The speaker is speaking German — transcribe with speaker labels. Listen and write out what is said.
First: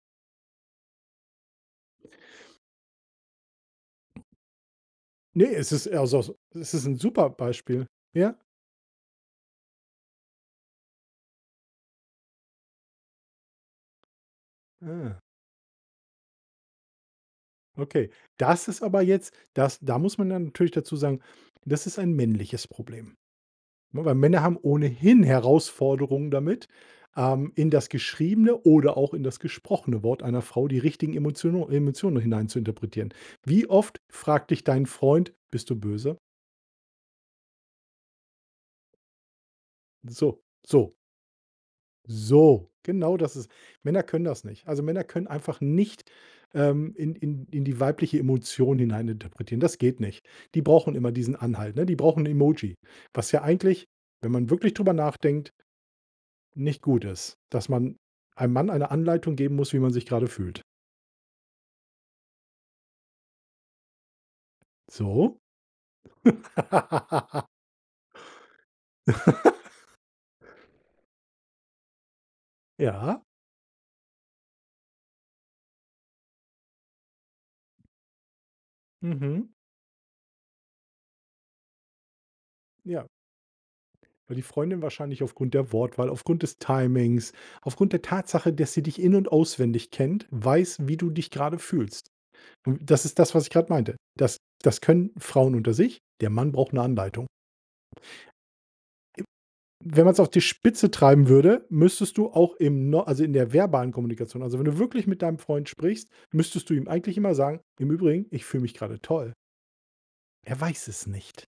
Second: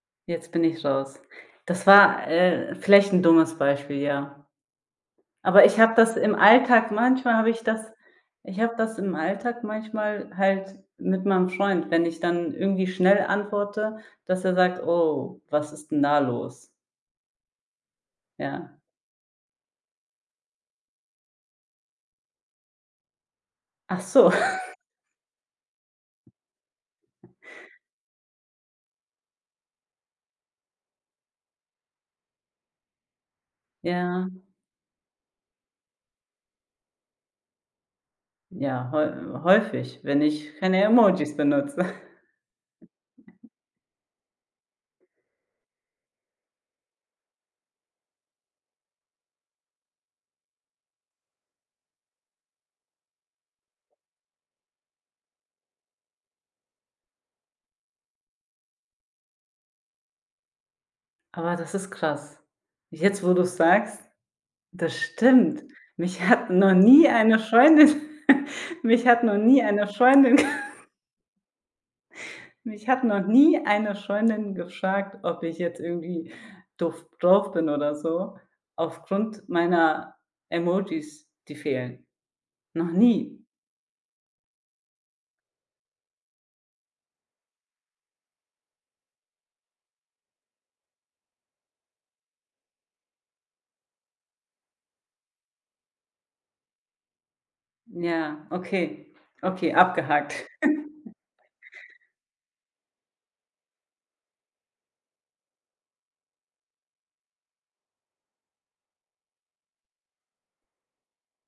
Speaker 1: Jetzt bin ich raus. Das war, äh, vielleicht 'n dummes Beispiel, ja.
Speaker 2: Ne,
Speaker 1: Aber
Speaker 2: es
Speaker 1: ich
Speaker 2: ist
Speaker 1: habe
Speaker 2: eher
Speaker 1: das
Speaker 2: so s
Speaker 1: im
Speaker 2: es ist
Speaker 1: Alltag
Speaker 2: 'n super
Speaker 1: manchmal habe ich
Speaker 2: Beispiel.
Speaker 1: das
Speaker 2: Ja.
Speaker 1: ich habe das im Alltag manchmal halt mit meinem Freund, wenn ich dann irgendwie schnell antworte, dass er sagt:
Speaker 2: Ah.
Speaker 1: „Oh, was ist 'n da los?“
Speaker 2: Okay, das
Speaker 1: Ja.
Speaker 2: ist aber jetzt das da muss man dann natürlich dazu sagen: „Das ist ein männliches Problem“,
Speaker 1: Ach
Speaker 2: ne, weil
Speaker 1: so.
Speaker 2: Männer haben ohnehin Herausforderungen damit, ähm, in das geschriebene oder auch in das gesprochene Wort einer Frau die richtigen Emotiono Emotionen hinein zu interpretieren. Wie oft
Speaker 1: Ja.
Speaker 2: fragt dich dein Freund: „Bist du böse?“
Speaker 1: Ja, häu häufig, wenn
Speaker 2: So,
Speaker 1: ich keine
Speaker 2: so.
Speaker 1: Emojis benutze.
Speaker 2: So. Genau das ist Männer können das nicht. Also, Männer können einfach nicht, ähm, in in in die weibliche Emotion hineininterpretieren. Das geht nicht. Die brauchen immer diesen Anhalt, ne? Die brauchen 'n Emoji. Was ja eigentlich, wenn man wirklich drüber nachdenkt nicht gut ist, dass man einem Mann eine Anleitung geben muss, wie man sich grade fühlt.
Speaker 1: Aber das ist krass. Jetzt wo du's sagst, das
Speaker 2: So?
Speaker 1: stimmt. Mich hat noch nie eine Freundin mich hat noch nie eine Freundin Mich hat
Speaker 2: Ja.
Speaker 1: noch nie eine Freundin gefragt, ob ich jetzt irgendwie doof drauf bin oder so aufgrund
Speaker 2: Mhm.
Speaker 1: meiner Emojis, die fehlen. Noch
Speaker 2: Ja.
Speaker 1: nie.
Speaker 2: Weil die Freundin wahrscheinlich aufgrund der Wortwahl, aufgrund des Timings, aufgrund der Tatsache, dass sie dich in und auswendig kennt, weiß, wie du dich grade fühlst. W das ist das, was ich grad meinte. Das das können Frauen unter sich. Der Mann braucht 'ne Anleitung.
Speaker 1: Ja, okay.
Speaker 2: I
Speaker 1: Okay,
Speaker 2: wenn man's auf die
Speaker 1: abgehakt.
Speaker 2: Spitze treiben würde, müsstest du auch im No also, in der verbalen Kommunikation also, wenn du wirklich mit deinem Freund sprichst, müsstest du ihm eigentlich immer sagen: „Im Übrigen, ich fühle mich grade toll.“ Er weiß es nicht.